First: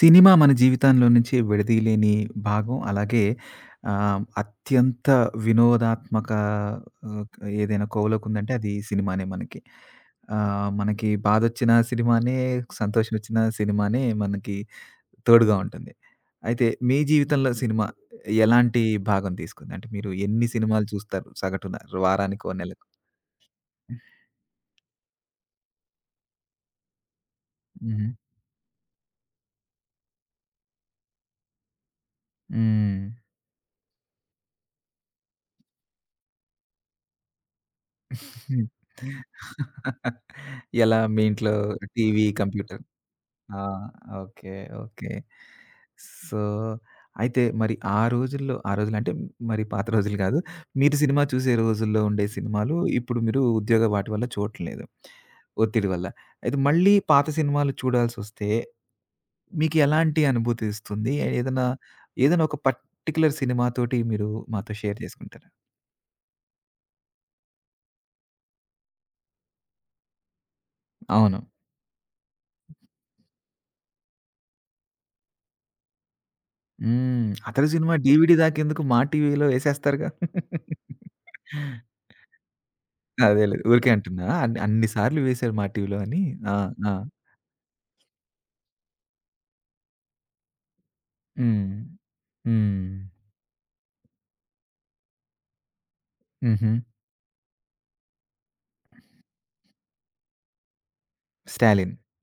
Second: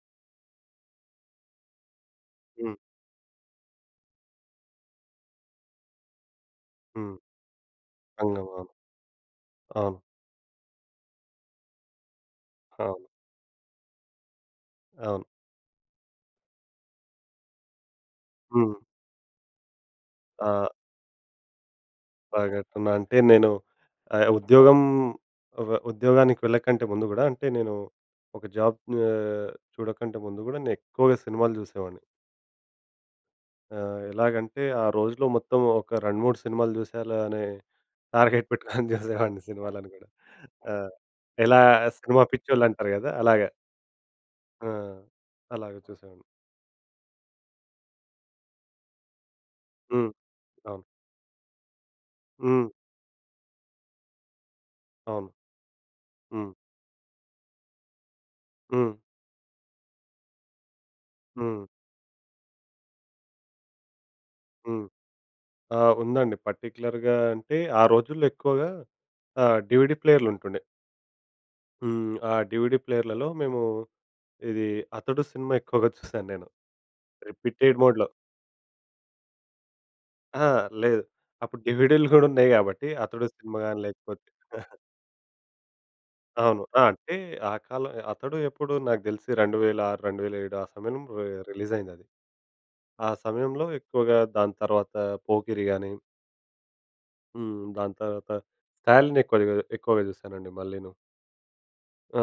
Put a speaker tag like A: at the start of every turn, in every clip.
A: Cinema మన జీవితంలో నుంచి విడదీయలేని
B: హ్మ్.
A: భాగం. అలాగే అత్యంత వినోదాత్మక
B: హ్మ్.
A: ఆహ్, ఏదైనా
B: సంఘం.
A: కోవలోకుందంటే
B: అవును.
A: అది సినిమానే మనకి.
B: అవును.
A: మనకి బాధొచ్చిన సినిమానే,
B: అవును.
A: సంతోషమొచ్చిన సినిమానే మనకి
B: అవును.
A: తోడుగా ఉంటుంది. అయితే మీ జీవితంలో సినిమా
B: హ్మ్.
A: ఎలాంటి భాగం తీసుకుంది? అంటే మీరు ఎన్ని
B: ఆహ్,
A: సినిమాలు చూస్తారు సగటున వారానికో, నెలకో?
B: సంఘటన అంటే నేను ఉద్యోగం ఉద్యోగానికి వెళ్ళకంటే ముందు గూడా అంటే నేను
A: హుహు.
B: ఒక జాబ్ ఆహ్, చూడకంటే ముందు గూడా నేను ఎక్కువగా సినిమాలు జూసేవాడిని.
A: హ్మ్.
B: ఎలాగంటే ఆ రోజులో మొత్తం ఒక 2, 3 సినిమాలు జూసేయాలి అనే టార్గెట్ పెట్టుకొని జూసేవాడిని సినిమాలను గూడా. ఆ!
A: ఎలా మీ ఇంట్లో
B: ఎలా సినిమా
A: టీవీ, కంప్యూటర్.
B: పిచ్చోళ్ళంటారు గదా! అలాగా.
A: ఆ! ఓకే.
B: ఆ!
A: ఓకే.
B: అలాగ చూసేవాడిని.
A: సో, అయితే మరి ఆ రోజుల్లో, ఆ రోజులంటే మరి పాత
B: హ్మ్.
A: రోజులు కాదు.
B: అవును.
A: మీరు సినిమా చూసే రోజుల్లో ఉండే
B: హ్మ్.
A: సినిమాలు ఇప్పుడు మీరు ఉద్యోగ వాటి వల్ల చూడట్లేదు.
B: అవును.
A: ఒత్తిడి వల్ల.
B: హ్మ్.
A: అయితే మళ్ళీ పాత సినిమాలు చూడాల్సొస్తే
B: హ్మ్.
A: మీకు ఎలాంటి అనుభూతి ఇస్తుంది?
B: హ్మ్.
A: ఏదైనా, ఏదైనా ఒక పర్టిక్యులర్ సినిమాతోటి మీరు మాతో
B: హ్మ్.
A: షేర్ చేసుకుంటారా?
B: ఆ! ఉందండి. పర్టిక్యులర్‌గా అంటే ఆ రోజుల్లో ఎక్కువగా డీవీడీ ప్లేయర్లు ఉంటుండే.
A: అవును.
B: హ్మ్. ఆ డీవీడీ ప్లేయర్‌లలో మేము ఇది 'అతడు' సినిమా ఎక్కువగా చూసాను నేను.
A: హ్మ్. అతడు
B: రిపీటెడ్
A: సినిమా
B: మోడ్‌లో.
A: డీవీడీ దాకేందుకు మా టీవీలో ఏసేస్తారుగా.
B: ఆ! లేదు. అప్పుడు డీవీడీలు గూడా ఉన్నాయి గాబట్టి 'అతడు'
A: అదేలే.
B: సినిమా గాని
A: ఊరికే అంటున్నా.
B: లేకపోతే
A: అన్ని అన్ని సార్లు వేశారు మా టీవీలో అని. ఆ!
B: అవును. ఆ!
A: ఆ!
B: అంటే ఆ కాలం 'అతడు' ఎప్పుడు నాకు తెలిసి 2006, 2007 ఆ సమయంలో
A: హ్మ్.
B: రిలీజ్ అయిందది.
A: హ్మ్.
B: ఆ సమయంలో ఎక్కువగా దాని తర్వాత 'పోకిరి' గాని,
A: హుహు.
B: హ్మ్. దాని తర్వాత 'స్టాలిన్' ఎక్కువగా ఎక్కువగా చూసానండి మళ్ళీను.
A: 'స్టాలిన్.'
B: ఆ!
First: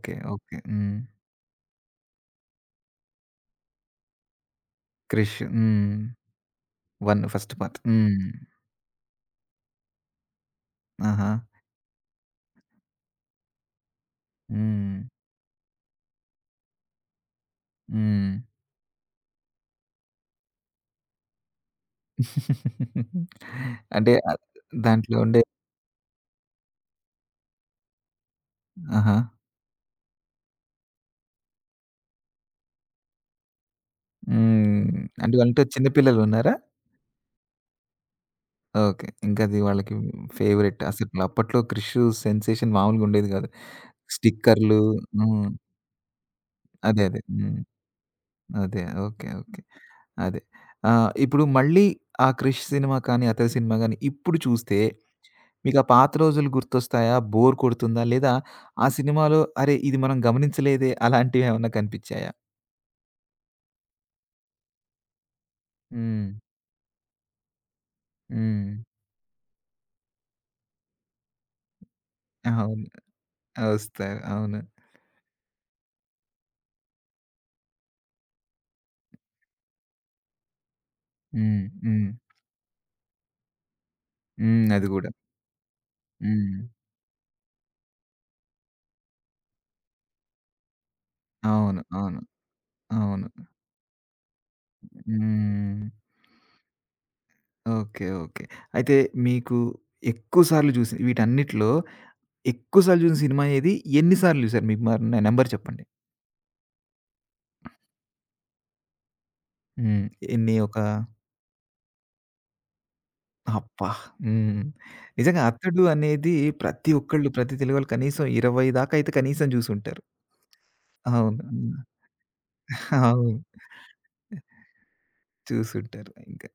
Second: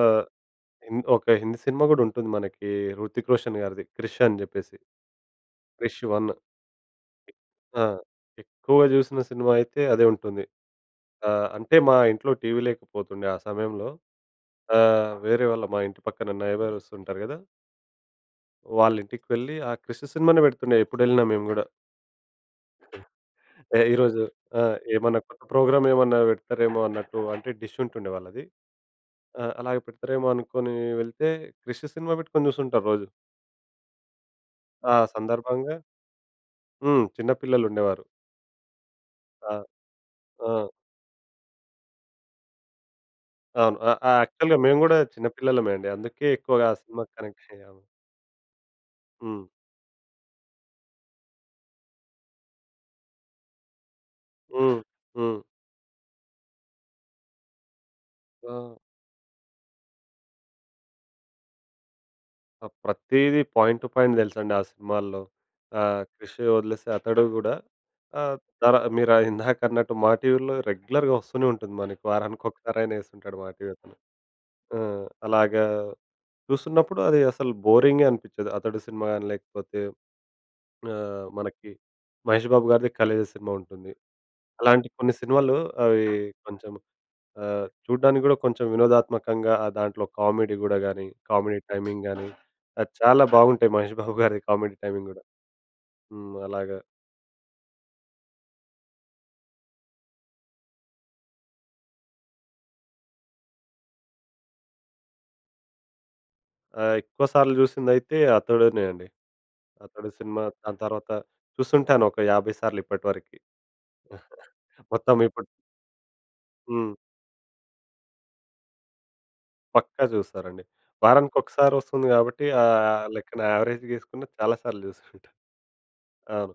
B: ఆ!
A: ఓకే. హ్మ్.
B: ఒక హిందీ సినిమా గూడా ఉంటుంది మనకి 'హృతిక్ రోషన్' గారిది 'క్రిష్' అని జెప్పేసి.
A: 'క్రిష్.' హ్మ్.
B: 'Krish 1'
A: 1 first part.
B: ఆ!
A: హ్మ్.
B: ఎక్కువగా జూసిన సినిమా అయితే అదే ఉంటుంది.
A: ఆహా!
B: అంటే మా ఇంట్లో టీవీ లేకపోతుండే ఆ సమయంలో.
A: హ్మ్.
B: వేరే వాళ్ళ మా ఇంటి పక్కన నైబర్స్ ఉంటారు గదా!
A: హ్మ్.
B: వాళ్ళ ఇంటికి వెళ్ళి ఆ 'క్రిష్' సినిమానే బెడుతుండే ఎప్పుడెళ్ళినా మేము గూడా. ఏ
A: అంటే
B: ఈరోజు ఆ!
A: దాంట్లో
B: ఏమన్నా
A: ఉండే
B: కొత్త ప్రోగ్రామ్ ఏమన్నా బెడతారేమో అన్నట్టు అంటే డిష్ ఉంటుండే వాళ్ళది.
A: ఆహా!
B: ఆ! అలాగే పెడతారేమో అనుకోని వెళ్తే 'క్రిష్' సినిమా బెట్టుకొని జూసుంటారు రోజు.
A: హ్మ్.
B: ఆ
A: హ్మ్. అంటే వాళ్ళంటే
B: సందర్భంగా
A: చిన్న పిల్లలున్నారా?
B: హ్మ్. చిన్న పిల్లలుండేవారు.
A: ఓకే.
B: ఆ!
A: ఇంకది వాళ్ళకి
B: ఆ!
A: ఫేవరెట్. అసలు అప్పట్లో 'క్రిష్' సెన్సేషన్ మామూలుగా ఉండేది కాదు.
B: అవును. ఆ! ఆ! యాక్చువల్‌గా మేము
A: స్టిక్కర్లు.
B: గూడా చిన్న
A: హ్మ్.
B: పిల్లలమే అండి. అందుకే ఎక్కువగా ఆ
A: అదే.
B: సినిమాకి
A: అదే.
B: కనెక్ట్
A: హ్మ్.
B: అయ్యాము.
A: అదే. ఓకే.
B: హ్మ్.
A: ఓకే. అదే. ఇప్పుడు మళ్ళీ ఆ 'క్రిష్' సినిమా కానీ, 'అతడు' సినిమా గానీ ఇప్పుడు చూస్తే
B: హ్మ్. హ్మ్.
A: మీకు ఆ పాత రోజులు గుర్తొస్తాయా? బోర్ కొడుతుందా? లేదా
B: ఆ!
A: ఆ సినిమాలో అరే! ఇది మనం గమనించలేదే అలాంటివేమన్నా కనిపిచ్చాయా?
B: ఆ! ప్రతీదీ పాయింట్ టు పాయింట్ తెలుసండి ఆ సినిమాల్లో.
A: హ్మ్.
B: 'క్రిష్' వదిలేసి 'అతడు' గూడా ఆహ్,
A: హ్మ్.
B: ధర మీరు ఇందాకన్నట్టు మా టీవీలో రెగ్యులర్‌గా వస్తూనే ఉంటుంది మనకి.
A: అవును.
B: వారానికొకసారైనా ఏస్తుంటాడు మా టీవీ అతను.
A: ఒస్తారు. అవును.
B: ఆ! అలాగా చూస్తున్నప్పుడు అది అసలు బోరింగే అనిపిచ్చదు. 'అతడు' సినిమా గాని లేకపోతే
A: హ్మ్.
B: మనకి
A: హ్మ్.
B: మహేష్ బాబు గారిది 'ఖలేజా' సినిమా ఉంటుంది.
A: హ్మ్. అది
B: అలాంటి
A: గూడా.
B: కొన్ని సినిమాలు అవి
A: హ్మ్.
B: కొంచెం చూడ్డానికి గూడా కొంచెం వినోదాత్మకంగా దాంట్లో కామెడీ గూడా గానీ, కామెడీ
A: అవును.
B: టైమింగ్
A: అవును.
B: గానీ, అది
A: అవును.
B: చాలా బాగుంటాయి. 'మహేష్ బాబు' గారి కామెడీ టైమింగ్ గూడా.
A: హ్మ్.
B: హ్మ్. అలాగా
A: ఓకే. ఓకే. అయితే మీకు ఎక్కువ సార్లు జూసి వీటన్నిటిలో ఎక్కువ సార్లు జూసిన సినిమా ఏది? ఎన్ని సార్లు జూసారు మీకు మరి నంబర్ చెప్పండి?
B: ఎక్కువ సార్లు జూసిందయితే అతడునే అండి.
A: హ్మ్.
B: అతడు సినిమా
A: ఎన్ని ఒక
B: దాని తర్వాత చూస్తుంటాను ఒక 50 సార్లు ఇప్పటి వరకి.
A: అబ్బా! హ్మ్.
B: మొత్తం
A: నిజంగా
B: ఇప్పుడు
A: 'అతడు' అనేది ప్రతి
B: హ్మ్.
A: ఒక్కళ్ళు ప్రతి తెలుగోళ్ళు కనీసం 20 దాకా అయితే కనీసం జూసుంటారు.
B: పక్కా చూసారండి.
A: అవును. హ్మ్.
B: వారానికొకసారొస్తుంది గాబట్టి
A: అవును.
B: లెక్కన యావరేజ్ గేసుకున్న చాలా సార్లు జూసుంటా.
A: చూసుంటారు ఇంకా.
B: అవును.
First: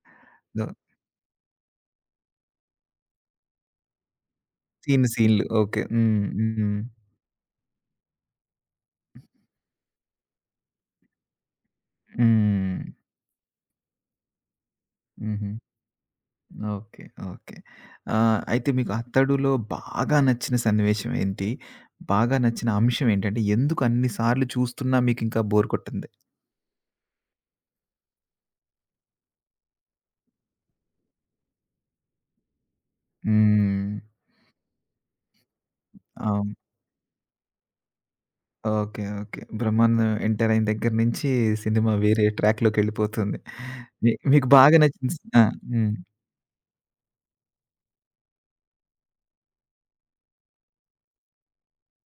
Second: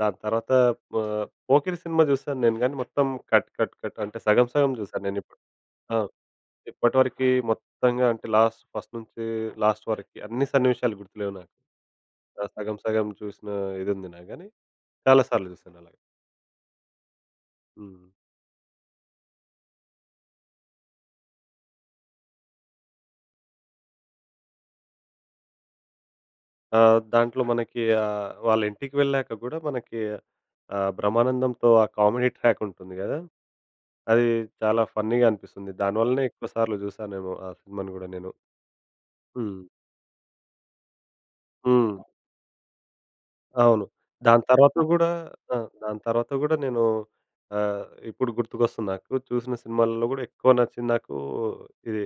B: దాని తర్వాత
A: దో
B: పో 'పోకిరి' సినిమా జూసాను నేను గానీ, మొత్తం కట్ కట్ కట్ అంటే సగం సగం జూసాను
A: సీన్లు
B: నేనిప్పుడు.
A: సీన్లు. ఓకే.
B: ఆ!
A: హ్మ్. హ్మ్.
B: ఇప్పటి వరకి మొత్తంగా అంటే లాస్ట్ ఫస్ట్ నుంచి లాస్ట్ వరకి అన్ని సన్నివేశాలు గుర్తులేవు నాకు. ఆ! సగం
A: హ్మ్.
B: సగం చూసిన ఇదుంది నాకు గానీ, చాలా సార్లు
A: హుహు.
B: జూసానలాగా.
A: ఓకే. ఓకే.
B: హ్మ్.
A: అయితే మీకు 'అతడులో' బాగా నచ్చిన సన్నివేశం ఏంటి? బాగా నచ్చిన అంశం ఏంటంటే, ఎందుకు అన్ని సార్లు చూస్తున్నా మీకింకా బోర్ కొట్టంది?
B: ఆ! దాంట్లో మనకి వాళ్ళ ఇంటికి వెళ్ళాక గూడా మనకి బ్రహ్మానందంతో ఆ కామెడీ ట్రాక్ ఉంటుంది గదా!
A: హ్మ్.
B: అది చాలా ఫన్నీగా అనిపిస్తుంది. దానివల్లనే ఎక్కువ
A: అవును.
B: సార్లు జూసానేమో ఆ సినిమాని గూడా నేను.
A: ఓకే. ఓకే.
B: హ్మ్.
A: 'బ్రహ్మానందం' ఎంటర్ అయిన దగ్గర నుంచి సినిమా
B: హ్మ్.
A: వేరే ట్రాక్‌లోకెళ్ళిపోతుంది.
B: అవును.
A: మీ
B: దాని
A: మీకు
B: తర్వాత
A: బాగా
B: గూడా
A: నచ్చిన సి ఆ!
B: ఆ!
A: హ్మ్.
B: దాని తర్వాత గూడా నేను ఆహ్, ఇప్పుడు గుర్తుకొస్తుంది నాకు. చూసిన సినిమాలలో గూడా ఎక్కువ నచ్చింది నాకు ఇది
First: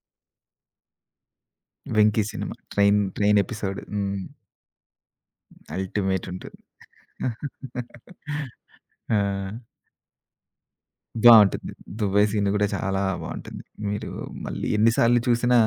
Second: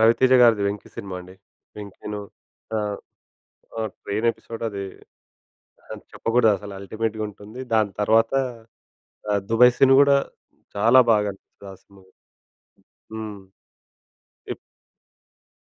B: 'రవితేజ' గారిది 'వెంకి' సినిమా అండి. 'వెంకి'ను
A: 'వెంకీ' సినిమా.
B: ఆ!
A: Train train episode.
B: ఆ!
A: హ్మ్.
B: ట్రైన్ ఎపిసోడ్ అది
A: అల్టిమేట్ ఉంటుంది.
B: చెప్పకూడదసలు అల్టిమేట్‌గా ఉంటుంది. దాని తర్వాత
A: ఆ!
B: ఆ! 'దుబాయ్ సీన్' గూడా చాలా బాగా అనిపిస్తది
A: బావుంటుంది.
B: ఆ సినిమా.
A: 'దుబాయ్' సీన్ గూడా చాలా
B: హ్మ్.
A: బావుంటుంది. మీరు
B: ఇప్
A: మళ్ళీ ఎన్ని సార్లు చూసినా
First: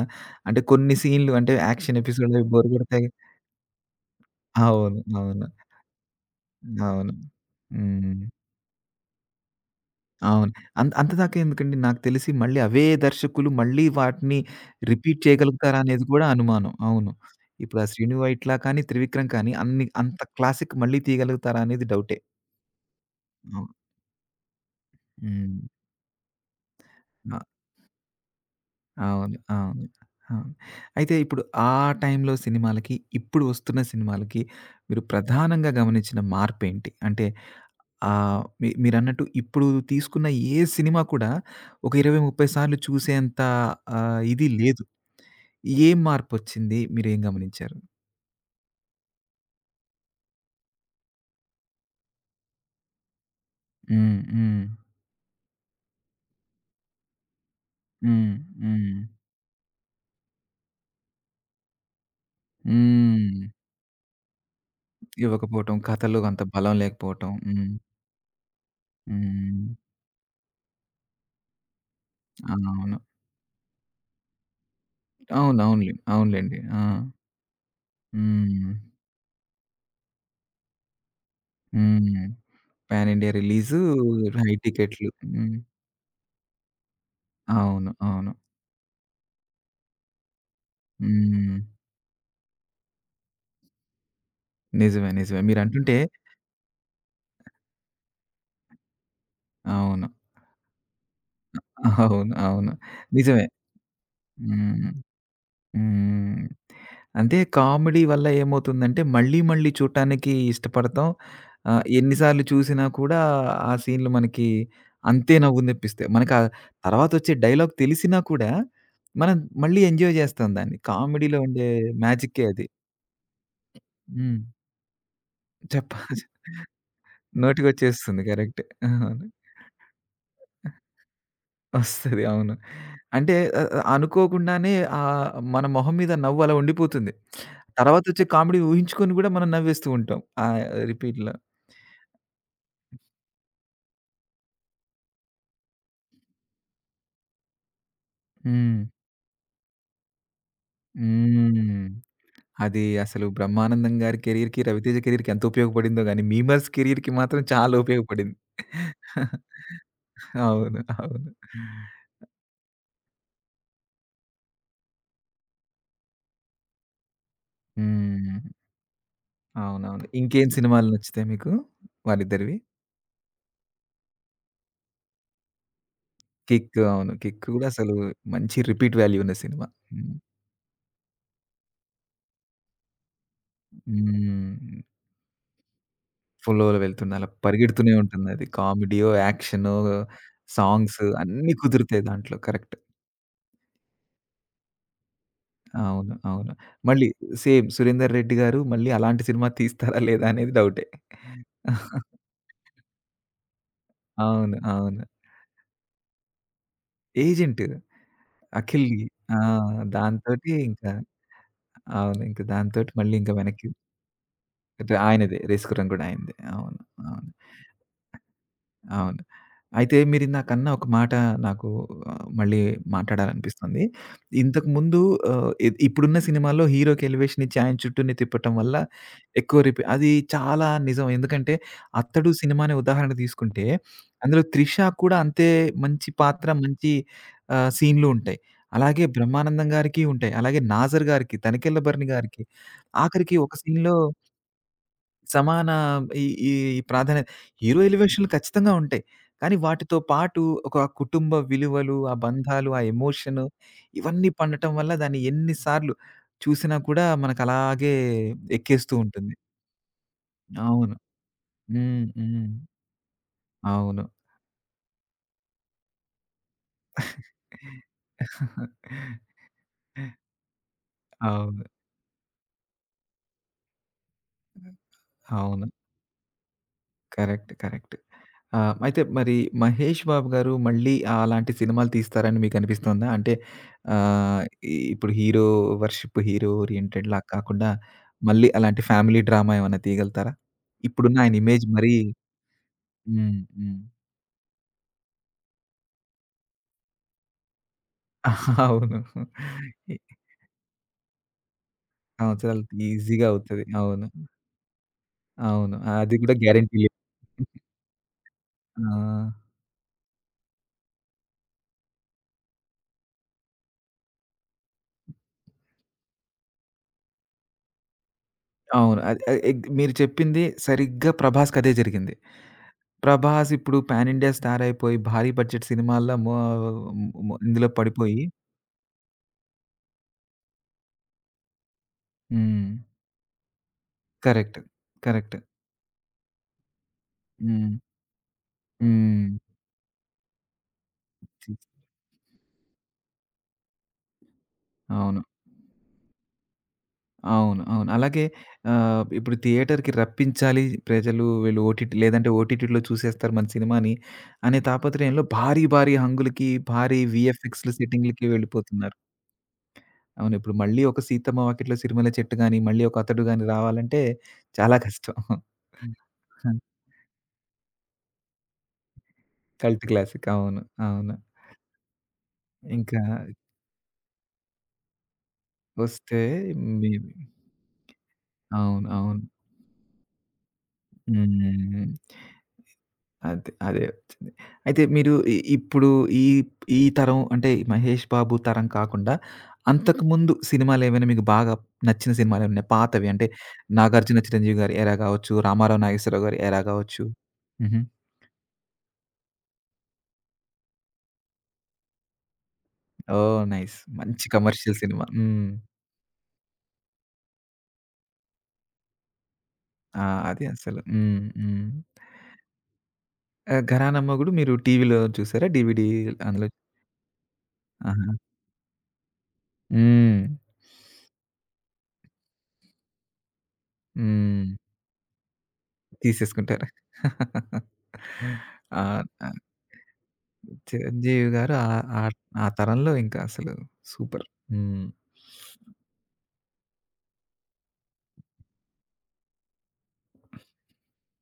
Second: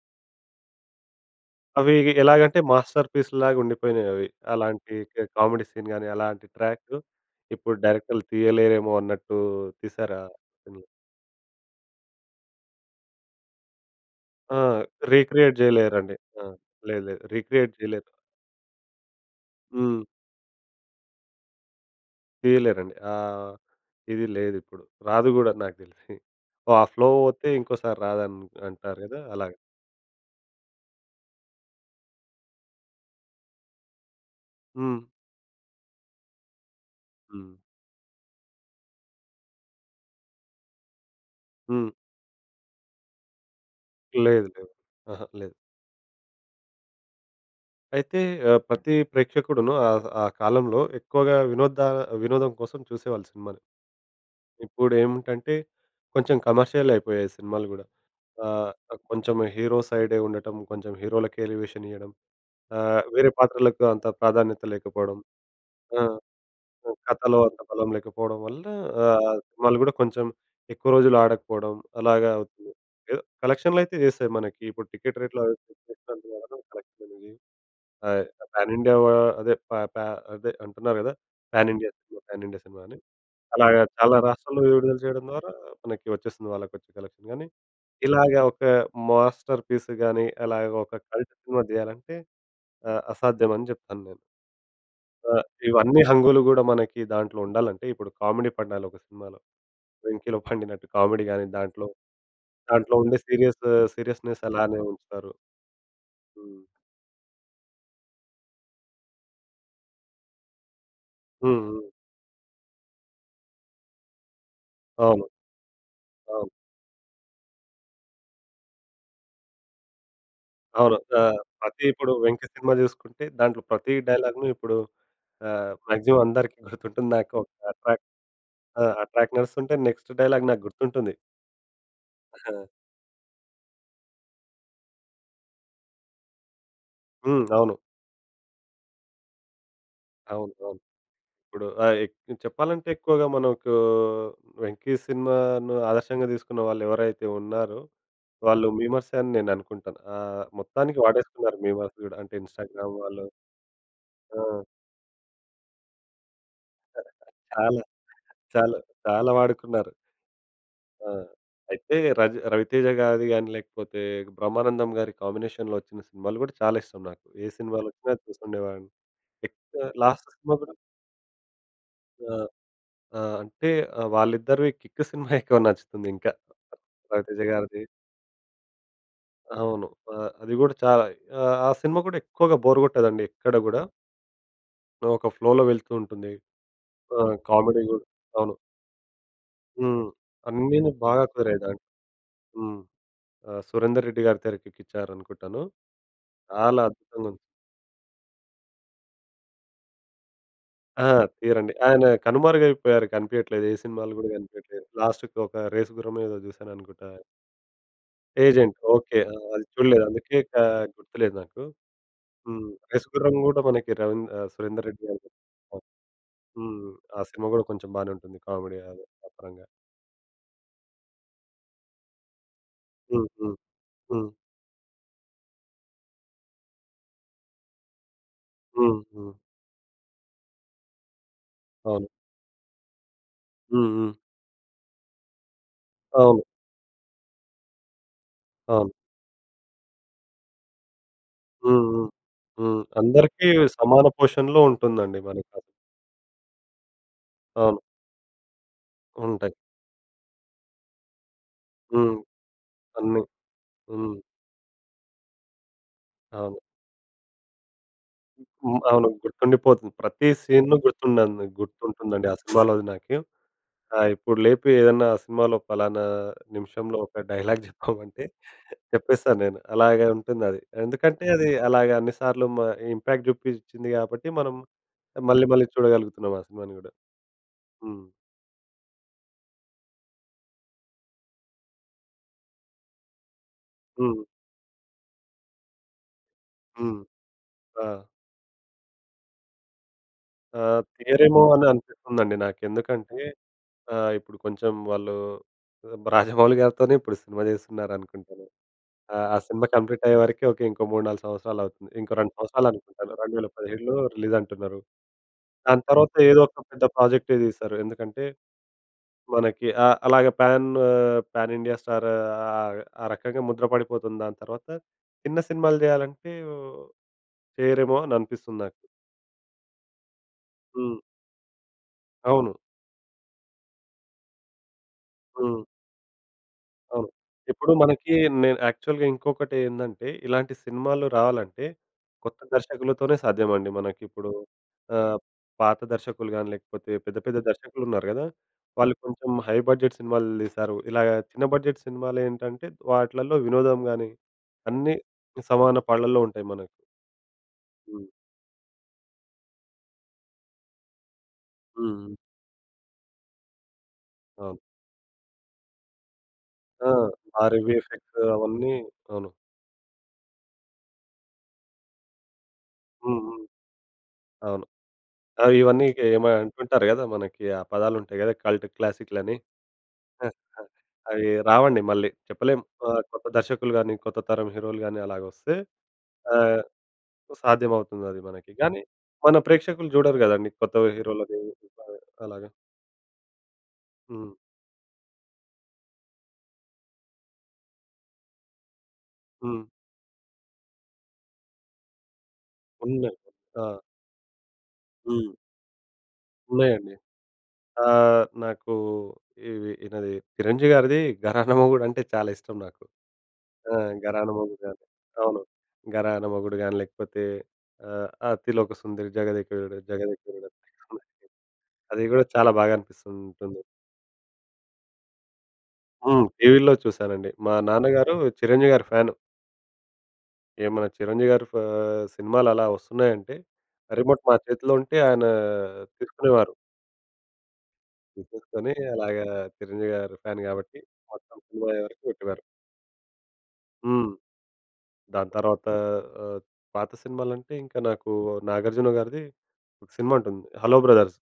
A: అంటే కొన్ని సీన్‌లు అంటే
B: అవి
A: యాక్షన్ ఎపిసోడ్‌లవి
B: ఎలాగంటే
A: బోర్ కొడతాయి.
B: మాస్టర్ పీస్‌లాగా ఉండిపోయినాయి అవి. అలాంటి
A: అవును. అవును.
B: కామెడీ సీన్ గాని, అలాంటి ట్రాక్
A: అవును.
B: ఇప్పుడు డైరెక్టర్‌లు
A: హ్మ్.
B: తీయలేరేమో అన్నట్టు తీశారు ఆ
A: అవును.
B: సినిమా.
A: అంత అంత దాకా ఎందుకండి? నాకు తెలిసి మళ్ళీ అవే దర్శకులు మళ్ళీ వాటిని
B: ఆ!
A: రిపీట్
B: రీక్రియేట్
A: చేయగలుగుతారా అనేది
B: జేయలేరండి.
A: కూడా
B: ఆ!
A: అనుమానం.
B: లేదు
A: అవును.
B: లేదు. రీక్రియేట్
A: ఇప్పుడు ఆ
B: జేయలేరు.
A: 'శ్రీను వైట్ల' కానీ, 'త్రివిక్రమ్' కానీ అన్ని
B: హ్మ్.
A: అంత క్లాసిక్ మళ్ళీ తీయగలుగుతారా అనేది డౌటే.
B: తీయలేరండి.
A: అవును.
B: ఇది లేదిప్పుడు. రాదు గూడా
A: హ్మ్.
B: నాకు దెలిసి. ఆ ఫ్లో
A: అ
B: పోతే ఇంకోసారి రాదని అంటారు గదా!
A: అవును.
B: అలాగా.
A: అవును. అవును. అయితే ఇప్పుడు ఆ టైంలో సినిమాలకి, ఇప్పుడు వస్తున్న సినిమాలకి
B: హ్మ్.
A: మీరు ప్రధానంగా గమనించిన మార్పేంటి? అంటే
B: హ్మ్.
A: మీరన్నట్టు ఇప్పుడు తీసుకున్న ఏ సినిమా కూడా
B: హ్మ్.
A: ఒక 20, 30 సార్లు చూసేంత ఇది
B: లేదు లేదు.
A: లేదు.
B: ఆహా! లేదు.
A: ఏం మార్పొచ్చింది? మీరేం గమనించారు?
B: అయితే ప్రతి ప్రేక్షకుడును ఆ కాలంలో ఎక్కువగా వినోదం కోసం చూసేవాళ్ళు సినిమాని.
A: హ్మ్. హ్మ్.
B: ఇప్పుడేమిటంటే కొంచెం కమర్షియల్ అయిపోయాయి సినిమాలు గూడా.
A: హ్మ్. హ్మ్.
B: కొంచెం హీరో సైడే ఉండటం, కొంచెం హీరోలకే ఎలివేషన్ ఇయ్యడం, వేరే
A: హ్మ్.
B: పాత్రలకు అంత ప్రాధాన్యత లేకపోవడం,
A: ఇవ్వకపోవటం,
B: ఆ!
A: కథలు అంత బలం లేకపోవటం.
B: కథలో అంత
A: హ్మ్.
B: బలం లేకపోవడం వల్ల
A: హ్మ్.
B: సినిమాలు గూడా కొంచెం ఎక్కువ రోజులు ఆడకపోవడం అలాగా అవుతుంది.
A: అవును.
B: ఏదో కలెక్షన్‌లయితే జేస్తాయి మనకి. ఇప్పుడు టికెట్ రేట్లు అవి
A: అవునవునులే. అవునులెండి. ఆ!
B: అయ్ పాన్
A: హ్మ్.
B: ఇండియా అదే ప ప అదే అంటున్నారు గదా! పాన్ ఇండియా సినిమా,
A: హ్మ్.
B: పాన్ ఇండియా సినిమా అని.
A: పాన్ ఇండియా రిలీజు
B: అలాగా చాలా
A: హై
B: రాష్ట్రాల్లో విడుదల
A: టికెట్లు.
B: చేయడం ద్వారా
A: హ్మ్.
B: మనకి వచ్చేస్తుంది వాళ్ళకొచ్చే కలెక్షన్ గానీ,
A: అవును. అవును.
B: ఇలాగ ఒక మాస్టర్ పీస్ గాని, అలాగ ఒక కల్ట్
A: హ్మ్.
B: సినిమా జేయాలంటే అసాధ్యమని జెప్తాను నేను.
A: నిజమే.
B: ఆ!
A: నిజమే. మీరంటుంటే
B: ఇవన్నీ హంగులు గూడా మనకి దాంట్లో ఉండాలంటే ఇప్పుడు కామెడీ పడాలి ఒక సినిమాలో.
A: అవును.
B: 'వెంకిలో' పండినట్టు కామెడీ గాని దాంట్లో,
A: అవును. అవును.
B: దాంట్లో ఉండే
A: నిజమే.
B: సీరియస్‌నెస్ అలానే
A: హ్మ్.
B: ఉంచుతారు.
A: హ్మ్.
B: హ్మ్.
A: అంటే కామెడీ వల్ల ఏమవుతుందంటే, మళ్ళీ మళ్ళీ చూడటానికి ఇష్టపడతాం.
B: హ్మ్. హ్మ్.
A: ఎన్ని సార్లు చూసినా కూడా ఆ సీన్‌లు మనకి
B: అవును.
A: అంతే నవ్వు తెప్పిస్తాయి. మనకా
B: అవును.
A: తర్వాతొచ్చే డైలాగ్ తెలిసినా కూడా, మనం మళ్ళీ ఎంజాయ్ చేస్తాం దాన్ని.
B: అవును.
A: కామెడీలో ఉండే
B: ప్రతి ఇప్పుడు
A: మ్యాజిక్కే
B: 'వెంకి'
A: అది.
B: సినిమా చూసుకుంటే దాంట్లో ప్రతి
A: హ్మ్.
B: డైలాగ్‌ను ఇప్పుడు
A: చెప్పా
B: మాక్సిమం అందరికి గుర్తుంటుంది. నాకు ఒక ట్రాక్
A: నోటికొచ్చేస్తుంది. కరెక్టే.
B: ఆ! ఆ
A: అవును.
B: ట్రాక్ నడుస్తుంటే నెక్స్ట్ డైలాగ్ నాకు గుర్తుంటుంది.
A: వస్తది. అవును.
B: ఆహా!
A: అంటే ఆహ్, ఆహ్, అనుకోకుండానే ఆహ్, మన మొహం మీద నవ్వు అలా ఉండిపోతుంది.
B: హ్మ్. అవును.
A: తర్వాతొచ్చే కామెడీ ఊహించుకొని కూడా మనం నవ్వేస్తూ ఉంటాం. ఆ
B: అవును. అవును.
A: రిపీట్‌లో.
B: ఇప్పుడు ఆహ్, ఎక్ చెప్పాలంటే ఎక్కువగా మనకు 'వెంకి' సినిమాను ఆదర్శంగా తీసుకున్న వాళ్ళు ఎవరైతే ఉన్నారో వాళ్ళు
A: హ్మ్.
B: మీమర్సే అని నేను అనుకుంటాను. మొత్తానికి వాడేసుకున్నారు
A: హ్మ్.
B: మీమర్స్ గూడా. అంటే
A: అది
B: ఇన్‌స్టాగ్రామ్ వాళ్ళు
A: అసలు బ్రహ్మానందం గారి
B: ఆ!
A: కెరియర్‌కి, రవితేజ కెరియర్‌కి ఎంత ఉపయోగపడిందో గాని, మీమర్స్ కెరియర్‌కి మాత్రం చాలా
B: చాలా
A: ఉపయోగపడింది.
B: చాలా చాలా వాడుకున్నారు.
A: అవును.
B: ఆ!
A: అవును.
B: అయితే 'రవితేజ' గారిది గాని, లేకపోతే 'బ్రహ్మానందం' గారి కాంబినేషన్‌లో వచ్చిన సినిమాలు గూడా చాలా ఇష్టం నాకు. ఏ సినిమాలొచ్చినా
A: హ్మ్.
B: చూస్తుండేవాడిని. ఎక్కువ
A: అవునవును.
B: లాస్ట్
A: ఇంకేం
B: సినిమా గూడా
A: సినిమాలు నచ్చుతాయి మీకు
B: ఆ!
A: వాళ్ళిద్దరివి?
B: ఆ! అంటే వాళ్ళిద్దరివి 'కిక్' సినిమా ఎక్కువ నచ్చుతుంది ఇంకా
A: 'కిక్' అవును. 'కిక్'
B: 'రవితేజ'
A: కూడా
B: గారిది.
A: అసలు మంచి రిపీట్ వాల్యూ ఉన్న సినిమా.
B: అవును.
A: హ్మ్.
B: అది గూడా చాలా ఆ సినిమా కూడా ఎక్కువగా బోర్ గొట్టదండి ఎక్కడ గూడా.
A: హ్మ్.
B: ఒక ఫ్లోలో వెళ్తూ ఉంటుంది.
A: ఫ్లోలో వెళ్తుంది.
B: ఆ!
A: అలా
B: కామెడీ
A: పరిగెడుతూనే
B: గూడా
A: ఉంటుందది.
B: అవును.
A: కామెడీయో, యాక్షనో,
B: హ్మ్. అన్నీను
A: సాంగ్స్
B: బాగా
A: అన్నీ
B: కుదిరాయి దాంట్లో.
A: కుదురుతాయి దాంట్లో. కరెక్ట్.
B: హ్మ్. 'సురేందర్ రెడ్డి' గారు తెరకెక్కించారనుకుంటాను.
A: అవును. అవును.
B: చాలా
A: మళ్ళీ
B: అద్భుతంగుంది.
A: సేమ్ 'సురేందర్ రెడ్డి' గారు మళ్ళీ అలాంటి సినిమా తీస్తారా లేదా అనేది డౌటే.
B: ఆ! తీరండి. ఆయన కనుమరుగైపోయారు. కనిపియట్లేదు. ఏ సినిమాలు గూడా
A: అవును.
B: కనిపియట్లేదు.
A: అవును.
B: లాస్ట్‌కి ఒక రేసు గుర్రం ఏదో జూసాననుకుంటా.
A: 'ఏజెంట్'
B: 'ఏజెంట్'
A: 'అఖిల్‌ది'
B: ఓకే. ఆ!
A: ఆ!
B: అది చూడలేదు. అందుకే
A: దాంతోటి ఇంకా
B: గుర్తులేదు నాకు.
A: అవును. ఇంక
B: హ్మ్.
A: దాంతోటి
B: 'రేసు
A: మళ్ళీ ఇంక
B: గుర్రం' గూడా
A: వెనక్కి
B: మనకి సురేందర్ రెడ్డి గారిది.
A: ఆయనదే 'రేసుగుర్రం' కూడా ఆయనదే. అవును.
B: హ్మ్. ఆ
A: అవును.
B: సినిమా గూడా కొంచెం బానే ఉంటుంది. కామెడీ అది
A: అవును.
B: ఆ పరంగా.
A: అయితే మీరిందాకన్న ఒక మాట నాకు మళ్ళీ
B: హ్మ్. హ్మ్.
A: మాట్లాడాలనిపిస్తుంది.
B: హ్మ్.
A: ఇంతకుముందు ఇప్పుడున్న సినిమాల్లో హీరోకి ఎలివేషన్ ఇచ్చి ఆయన చుట్టూనే తిప్పటం వల్ల
B: హ్మ్. హ్మ్.
A: ఎక్కువ రిపీ అది చాలా నిజం. ఎందుకంటే
B: అవును.
A: 'అత్తడు' సినిమానే ఉదాహరణ తీసుకుంటే
B: హ్మ్. హ్మ్.
A: అందులో 'త్రిష' కూడా అంతే మంచి
B: అవును.
A: పాత్ర, మంచి సీన్లు ఉంటాయి.
B: అవును.
A: అలాగే బ్రహ్మానందం గారికి ఉంటాయి. అలాగే 'నాజర్' గారికి, 'తనికెళ్ళ
B: హ్మ్. హ్మ్.
A: భరణి' గారికి
B: హ్మ్.
A: ఆఖరికి
B: అందరికీ
A: ఒక సీన్‌లో
B: సమాన పోషణలో ఉంటుందండి మనకి.
A: సమాన ఈ ఈ ఈ ప్రాధాన్యత
B: అవును.
A: హీరో ఎలివేషన్‌లు ఖచ్చితంగా ఉంటాయి.
B: ఉంటాయి.
A: కానీ వాటితో పాటు ఒక కుటుంబ విలువలు, ఆ
B: హ్మ్.
A: బంధాలు, ఆ
B: అన్నీ.
A: ఎమోషను
B: హ్మ్.
A: ఇవన్నీ పండటం వల్ల దాన్ని ఎన్ని సార్లు
B: అవును.
A: చూసినా కూడా మనకలాగే
B: హ్మ్.
A: ఎక్కేస్తూ
B: అవును.
A: ఉంటుంది.
B: గుర్తుండిపోతుంది. ప్రతి సీన్
A: అవును.
B: గుర్తుండదు
A: హ్మ్.
B: గుర్తుంటుందండి ఆ
A: హ్మ్.
B: సినిమాలోది నాకు. ఆ!
A: అవును.
B: ఇప్పుడు లేపి ఏదన్నా ఆ సినిమాలో పలానా నిమిషంలో ఒక డైలాగ్ చెప్పమంటే చెప్పేస్తాను నేను. అలాగే ఉంటుందది. ఎందుకంటే అది
A: అవును.
B: అలాగ అన్ని సార్లు ఇంపాక్ట్ చూపిచ్చింది కాబట్టి మనం మళ్ళీ మళ్ళీ
A: అవును.
B: చూడగలుగుతున్నాం ఆ సినిమాని గూడా.
A: కరెక్ట్. కరెక్ట్.
B: హ్మ్.
A: అయితే మరి 'మహేష్ బాబు' గారు మళ్ళీ అలాంటి సినిమాలు తీస్తారని మీకనిపిస్తోందా? అంటే
B: హ్మ్.
A: ఆహ్, ఇప్పుడు హీరో వర్షిప్, హీరో
B: హ్మ్.
A: ఓరియెంటెడ్‌లా కాకుండా
B: ఆ!
A: మళ్ళీ అలాంటి ఫ్యామిలీ డ్రామా ఏమన్నా తీయగలుగుతారా? ఇప్పుడున్న ఆయన
B: తీయరేమో
A: ఇమేజ్
B: అని
A: మరీ
B: అనిపిస్తుందండి నాకు. ఎందుకంటే
A: హ్మ్. హ్మ్.
B: ఇప్పుడు కొంచెం వాళ్ళు రాజమౌళి గారితోనే ఇప్పుడు సినిమా చేస్తున్నారనుకుంటాను.
A: అవును.
B: ఆ! ఆ సినిమా
A: ఈ
B: కంప్లీట్ అయ్యే వరకే ఓకే. ఇంకో 3, 4 సంవత్సరాలవుతుంది. ఇంకో 2
A: సంవత్సరాలు
B: సంవత్సరాలనుకుంటాను.
A: ఈజీగా అవుతది.
B: 2017లో
A: అవును.
B: రిలీజంటున్నారు.
A: అవును.
B: దాని తర్వాత
A: అది కూడా
B: ఏదో ఒక
A: గ్యారంటీ
B: పెద్ద
A: లేదు.
B: ప్రాజెక్టే తీస్తారు. ఎందుకంటే
A: ఆ!
B: మనకి ఆహ్, అలాగే పాన్ పాన్ ఇండియా స్టార్ ఆ రకంగా ముద్ర పడిపోతుంది. దాని తర్వాత చిన్న సినిమాలు చేయాలంటే చేయరేమో అని అనిపిస్తుంది నాకు.
A: అవును. అది ఆహ్, ఎగ్ మీరు చెప్పింది
B: హ్మ్.
A: సరిగ్గా 'ప్రభాస్‌కి' అదే జరిగింది.
B: అవును.
A: 'ప్రభాస్' ఇప్పుడు పాన్ ఇండియా స్టార్ అయిపోయి, భారీ
B: హ్మ్.
A: బడ్జెట్ సినిమాల్లో మో
B: అవును.
A: మో ఇందులో
B: ఇప్పుడు మనకి
A: పడిపోయి
B: నేను యాక్చువల్‌గా ఇంకొకటేందంటే, ఇలాంటి సినిమాలు రావాలంటే కొత్త
A: హ్మ్.
B: దర్శకులతోనే సాధ్యమండి మనకిప్పుడు.
A: కరెక్ట్.
B: ఆహ్,
A: కరెక్ట్.
B: పాత దర్శకులు గాని, లేకపోతే పెద్ద పెద్ద
A: హ్మ్.
B: దర్శకులున్నారు గదా! వాళ్ళు కొంచెం
A: హ్మ్.
B: హై బడ్జెట్ సినిమాలు తీశారు. ఇలాగ చిన్న బడ్జెట్ సినిమాలేంటంటే, వాటిలలో వినోదం గాని, అన్నీ
A: అవును.
B: సమాన పాళ్ళల్లో ఉంటాయి మనకు.
A: అవును. అవును.
B: హ్మ్.
A: అలాగే ఇప్పుడు థియేటర్‌కి రప్పించాలి ప్రజలు వీళ్ళు
B: హ్మ్.
A: ఓటీటీ
B: హ్మ్.
A: లేదంటే ఓటీటీలో చూసేస్తారు మన సినిమాని
B: అవును.
A: అనే తాపత్రయంలో భారీ, భారీ హంగులకి,
B: ఆ!
A: భారీ
B: ఆ
A: వీఎఫ్ఎక్స్‌లు
B: రివ్యూ ఎఫెక్ట్స్
A: సెట్టింగ్‌లకి
B: అవన్నీ
A: వెళ్ళిపోతున్నారు.
B: అవును.
A: అవును. ఇప్పుడు మళ్ళీ ఒక 'సీతమ్మ వాకిట్లో సిరిమల్లె చెట్టు' గాని, మళ్ళీ ఒక
B: హ్మ్.
A: 'అతడు' గాని
B: హ్మ్.
A: రావాలంటే
B: అవును.
A: చాలా కష్టం.
B: ఆ! ఇవన్నీ అంటుంటారు గదా! మనకి ఆ పదాలుంటాయి గదా! కల్ట్ క్లాసిక్‌లని.
A: కల్ట్
B: ఆ!
A: క్లాసిక్. అవును.
B: ఆ!
A: అవును.
B: అవి రావండి మళ్ళీ. చెప్పలేం.
A: ఇంకా
B: కొత్త దర్శకులు గాని, కొత్త తరం హీరోలు గాని అలాగొస్తే
A: వస్తే
B: ఆహ్,
A: మేబీ
B: సాధ్యమవుతుందది మనకి. కానీ
A: అవును. అవును.
B: మన ప్రేక్షకులు చూడరు గదండీ కొత్త హీరోలని
A: హ్మ్.
B: అలాగా.
A: అదే. అదే వచ్చింది.
B: హ్మ్.
A: అయితే మీరు ఇప్పుడు ఈ ఈ తరం అంటే మహేష్ బాబు తరం కాకుండా
B: హ్మ్.
A: అంతకుముందు సినిమాలేమైనా మీకు బాగా నచ్చిన సినిమాలేమున్నాయా? పాతవి
B: ఉన్నాయి.
A: అంటే
B: ఆ!
A: 'నాగార్జున చిరంజీవి' గారి ఎరా
B: హ్మ్.
A: గావచ్చు, 'రామారావు నాగేశ్వరరావు' గారి ఎరా
B: ఉన్నాయండి.
A: గావచ్చు. హుహు.
B: నాకు ఇవి ఈనది 'చిరంజీవి' గారిది 'ఘరానా మొగుడు' అంటే చాలా ఇష్టం నాకు.
A: ఓహ్!
B: ఆ!
A: నైస్. మంచి
B: 'ఘరానా మొగుడు'
A: కమర్షియల్
B: గాని
A: సినిమా.
B: అవును.
A: హ్మ్.
B: 'ఘరానా మొగుడు' గాని లేకపోతే ఆ 'అతిలోక సుందరి',
A: ఆ!
B: 'జగదేక
A: అది
B: వీరుడు'
A: అసలు. హ్మ్. హ్మ్.
B: అది గూడా చాలా బాగా అనిపిస్తుంటుంది.
A: 'ఘరానా మొగుడు' మీరు టీవీలో చూసారా? డీవీడీ
B: హ్మ్.
A: అందులో
B: టీవీలో చూసానండి. మా
A: ఆహా!
B: నాన్నగారు ఓకే. చిరంజీవి గారి ఫ్యాను.
A: హ్మ్.
B: ఏమన్నా చిరంజీవి గారి సినిమాలు అలా వస్తున్నాయంటే, రిమోట్ మా
A: హ్మ్.
B: చేతిలో ఉంటే ఆయన తీసుకునేవారు.
A: తీసేసుకుంటారు.
B: తీసేసుకొని
A: ఆ!
B: అలాగా
A: ఆ!
B: చిరంజీవి గారి ఫ్యాన్ గాబట్టి
A: చిరంజీవి
B: మొత్తం
A: గారు ఆ
B: సినిమా అయ్యే
A: ఆ
B: వరకు పెట్టేవారు.
A: ఆ తరంలో ఇంకా అసలు
B: హ్మ్.
A: సూపర్. హ్మ్.
B: దాని తర్వాత ఆహ్, పాత సినిమాలంటే ఇంకా నాకు నాగార్జున గారిది ఒక సినిమా ఉంటుంది. 'Hello brothers'.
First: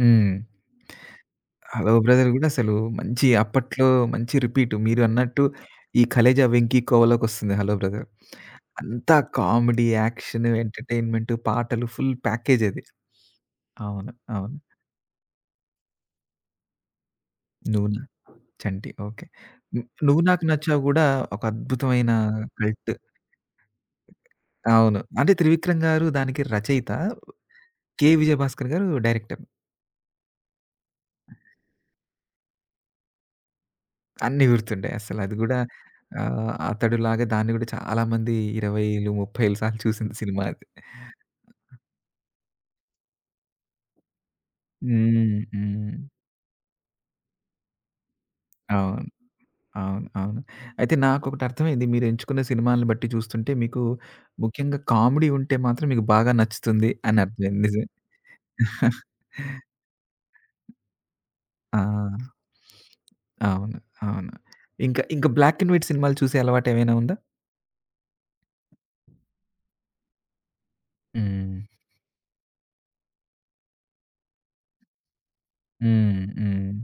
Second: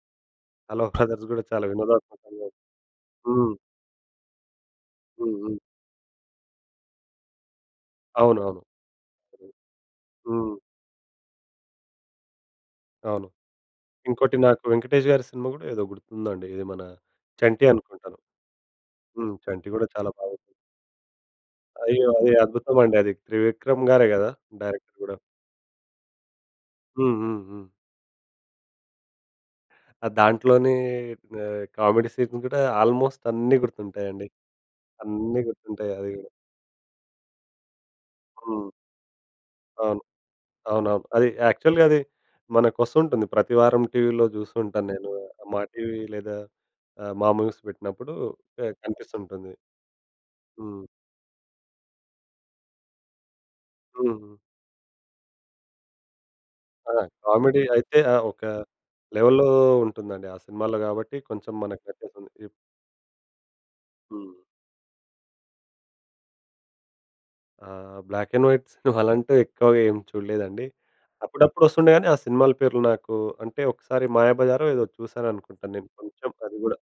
A: హ్మ్.
B: 'హలో బ్రదర్స్' గూడా చాలా
A: 'హలో బ్రదర్' గూడా
B: వినోదాత్మకంగా
A: అసలు మంచి
B: హ్మ్.
A: అప్పట్లో మంచి రిపీట్ మీరు
B: హ్మ్.
A: అన్నట్టు
B: హ్మ్.
A: ఈ 'కలేజా వెంకి కోవలో'కొస్తుంది 'హలో బ్రదర్.'
B: అవునవును.
A: అంతా కామెడీ, యాక్షన్,
B: హ్మ్.
A: ఎంటర్‌టైన్‌మెంట్, పాటలు ఫుల్ ప్యాకేజ్ అది.
B: అవును.
A: అవును.
B: ఇంకోటి
A: అవును.
B: నాకు వెంకటేష్ గారి సినిమా గూడా ఏదో గుర్తుందండి. ఇది మన 'చంటి'
A: నువ్వు నా'
B: అనుకుంటాను.
A: చంటి. ఓకే.
B: హ్మ్. 'చంటి'
A: హ్మ్.
B: గూడా చాలా
A: 'నువ్వు నాకు
B: బాగుంది.
A: నచ్చావు' గూడా ఒక
B: అయ్యో!
A: అద్భుతమైన
B: అది అద్భుతం
A: కల్ట్.
B: అండి. అది త్రివిక్రమ్ గారే గదా! డైరెక్టర్
A: అవును.
B: గూడా.
A: అంటే త్రివిక్రమ్ గారు దానికి రచయిత.
B: హ్మ్. హ్మ్. హ్మ్.
A: కె. విజయభాస్కర్ గారు డైరెక్టర్.
B: దాంట్లోనే కామెడీ సీన్స్ గూడా ఆల్‌మోస్ట్ అన్నీ గుర్తుంటాయండి.
A: అన్నీ గుర్తుండే అసలు అది
B: అన్నీ
A: గూడా
B: గుర్తుంటాయి అది గూడా.
A: అతడులాగా దాన్ని గూడా చాలా మంది
B: హ్మ్.
A: 20లు, 30లు సార్లు
B: అవును.
A: చూసింది సినిమా అది.
B: అవునవును. అది యాక్చువల్‌గా అది మనకొస్తుంటుంది. ప్రతి వారం టీవీలో జూస్తుంటాను నేను.
A: హ్మ్.
B: మా
A: హ్మ్.
B: టీవీ లేదా మా మూవీస్ పెట్టినప్పుడు
A: అవును.
B: కనిపిస్తుంటుంది.
A: అవును. అవును.
B: హ్మ్.
A: అయితే నాకొకటి అర్థమైంది. మీరు ఎంచుకున్న సినిమాలను బట్టి చూస్తుంటే మీకు
B: హ్మ్.
A: ముఖ్యంగా కామెడీ ఉంటే మాత్రం మీకు బాగా నచ్చుతుంది
B: ఆ!
A: అని అర్థమైంది.
B: కామెడీ
A: నిజమే.
B: అయితే ఆ! ఒక లెవెల్‌లో ఉంటుందండి. ఆ సినిమాలో కాబట్టి కొంచెం
A: ఆ!
B: మనకు నచ్చేస్తుంది. ఇప్
A: అవును. అవును.
B: హ్మ్.
A: ఇంకా, ఇంకా బ్లాక్ అండ్ వైట్ సినిమాలు చూసే అలవాటేమైనా ఉందా?
B: బ్లాక్ అండ్ వైట్ సినిమాలంటూ ఎక్కువగా ఏం చూడలేదండి.
A: హ్మ్.
B: అప్పుడప్పుడు వస్తుండే గానీ ఆ సినిమాల పేర్లు నాకు అంటే ఒకసారి 'మాయాబజారో' ఏదో చూశాననుకుంటాను నేను
A: హ్మ్.
B: కొంచెం అది
A: హ్మ్.
B: గూడా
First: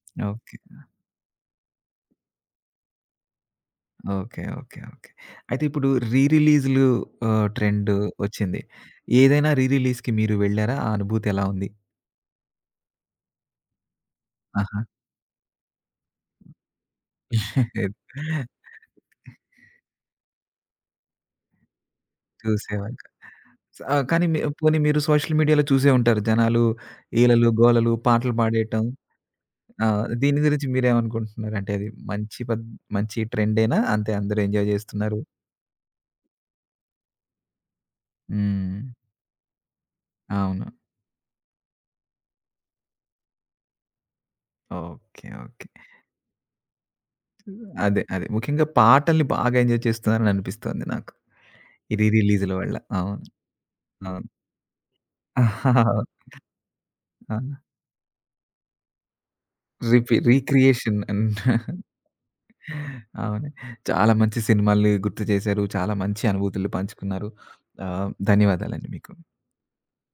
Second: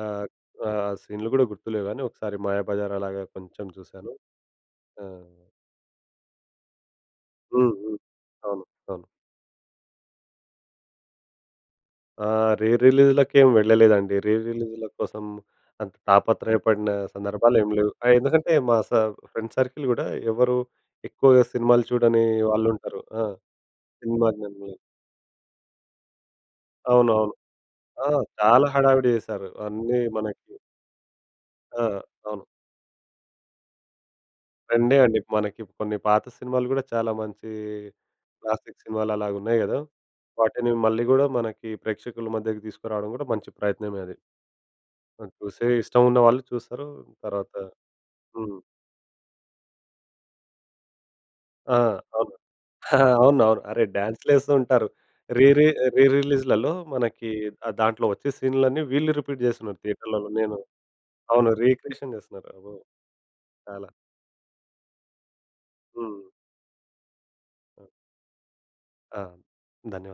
B: ఆహ్,
A: ఓకే.
B: ఆహ్, సీన్లు గూడా గుర్తులేవు గానీ ఒకసారి 'మాయాబజార్' అలాగా కొంచెం చూశాను.
A: ఓకే. ఓకే.
B: ఆ!
A: ఓకే. అయితే ఇప్పుడు రీ రిలీజ్‌లు
B: హ్మ్.
A: ట్రెండ్
B: హ్మ్.
A: వచ్చింది.
B: అవును. అవును.
A: ఏదైనా రీ రిలీజ్‌కి మీరు వెళ్లారా? ఆ అనుభూతి ఎలా ఉంది?
B: ఆ! రీ రిలీజ్‌లకేం వెళ్ళలేదండి. రీ
A: ఆహా!
B: రిలీజ్‌ల కోసం అంత తాపత్రయపడిన సందర్భాలేం లేవు.
A: లేదు.
B: ఎందుకంటే మా ఫ్రెండ్ సర్కిల్ గూడా ఎవరు ఎక్కువగా సినిమాలు చూడని
A: చూసేవాళ్ళు.
B: వాళ్ళుంటారు. ఆ!
A: ఆ! కానీ
B: సినిమా
A: మీ
B: జ్ఞానులు.
A: పోనీ మీరు సోషల్ మీడియాలో చూసే ఉంటారు. జనాలు
B: అవునవును.
A: ఈలలు, గోలలు,
B: ఆ!
A: పాటలు
B: చాలా
A: పాడేయటం.
B: హడావిడి చేశారు.
A: ఆ!
B: అన్నీ
A: దీని
B: మనకి
A: గురించి మీరేమనుకుంటున్నారు? అంటే
B: ఆ!
A: అది
B: అవును.
A: మంచి ట్రెండేనా? అంతే అందరూ ఎంజాయ్
B: రెండే
A: చేస్తున్నారు?
B: అండి. మనకి కొన్ని పాత సినిమాలు గూడా చాలా మంచి
A: హ్మ్.
B: క్లాసిక్ సినిమాలు అలాగున్నాయి గదా!
A: అవును.
B: వాటిని మళ్ళీ గూడా మనకి ప్రేక్షకుల మధ్యకి తీసుకురావడం గూడా మంచి ప్రయత్నమే అది.
A: ఓకే.
B: అది
A: ఓకే.
B: చూసే ఇష్టం ఉన్న వాళ్ళు చూస్తారు. తర్వాత
A: అదే. అదే.
B: హ్మ్.
A: ముఖ్యంగా పాటల్ని బాగా ఎంజాయ్ చేస్తున్నారని అనిపిస్తోంది నాకు.
B: ఆ!
A: ఈ రీ
B: అవును.
A: రిలీజ్‌ల వల్ల.
B: ఆ!
A: అవును.
B: అవునవును. అరే!
A: అవును.
B: డాన్స్‌లేస్తూ ఉంటారు. రీ రీ రీ రిలీజ్‌లలో మనకి
A: ఆ!
B: దాంట్లో వచ్చే సీన్‌లన్నీ వీళ్ళు రిపీట్ చేస్తున్నారు థియేటర్‌లలో. నేను
A: రీక్రియేషన్ అండ్
B: అవును. రీక్రియేషన్ చేస్తున్నారు. అబ్బో!
A: అవును.
B: చాలా.
A: చాలా మంచి సినిమాల్ని గుర్తు చేశారు. చాలా
B: హ్మ్.
A: మంచి అనుభూతులు పంచుకున్నారు. ధన్యవాదాలండి మీకు.
B: ఆ! ధన్యవాదాలు.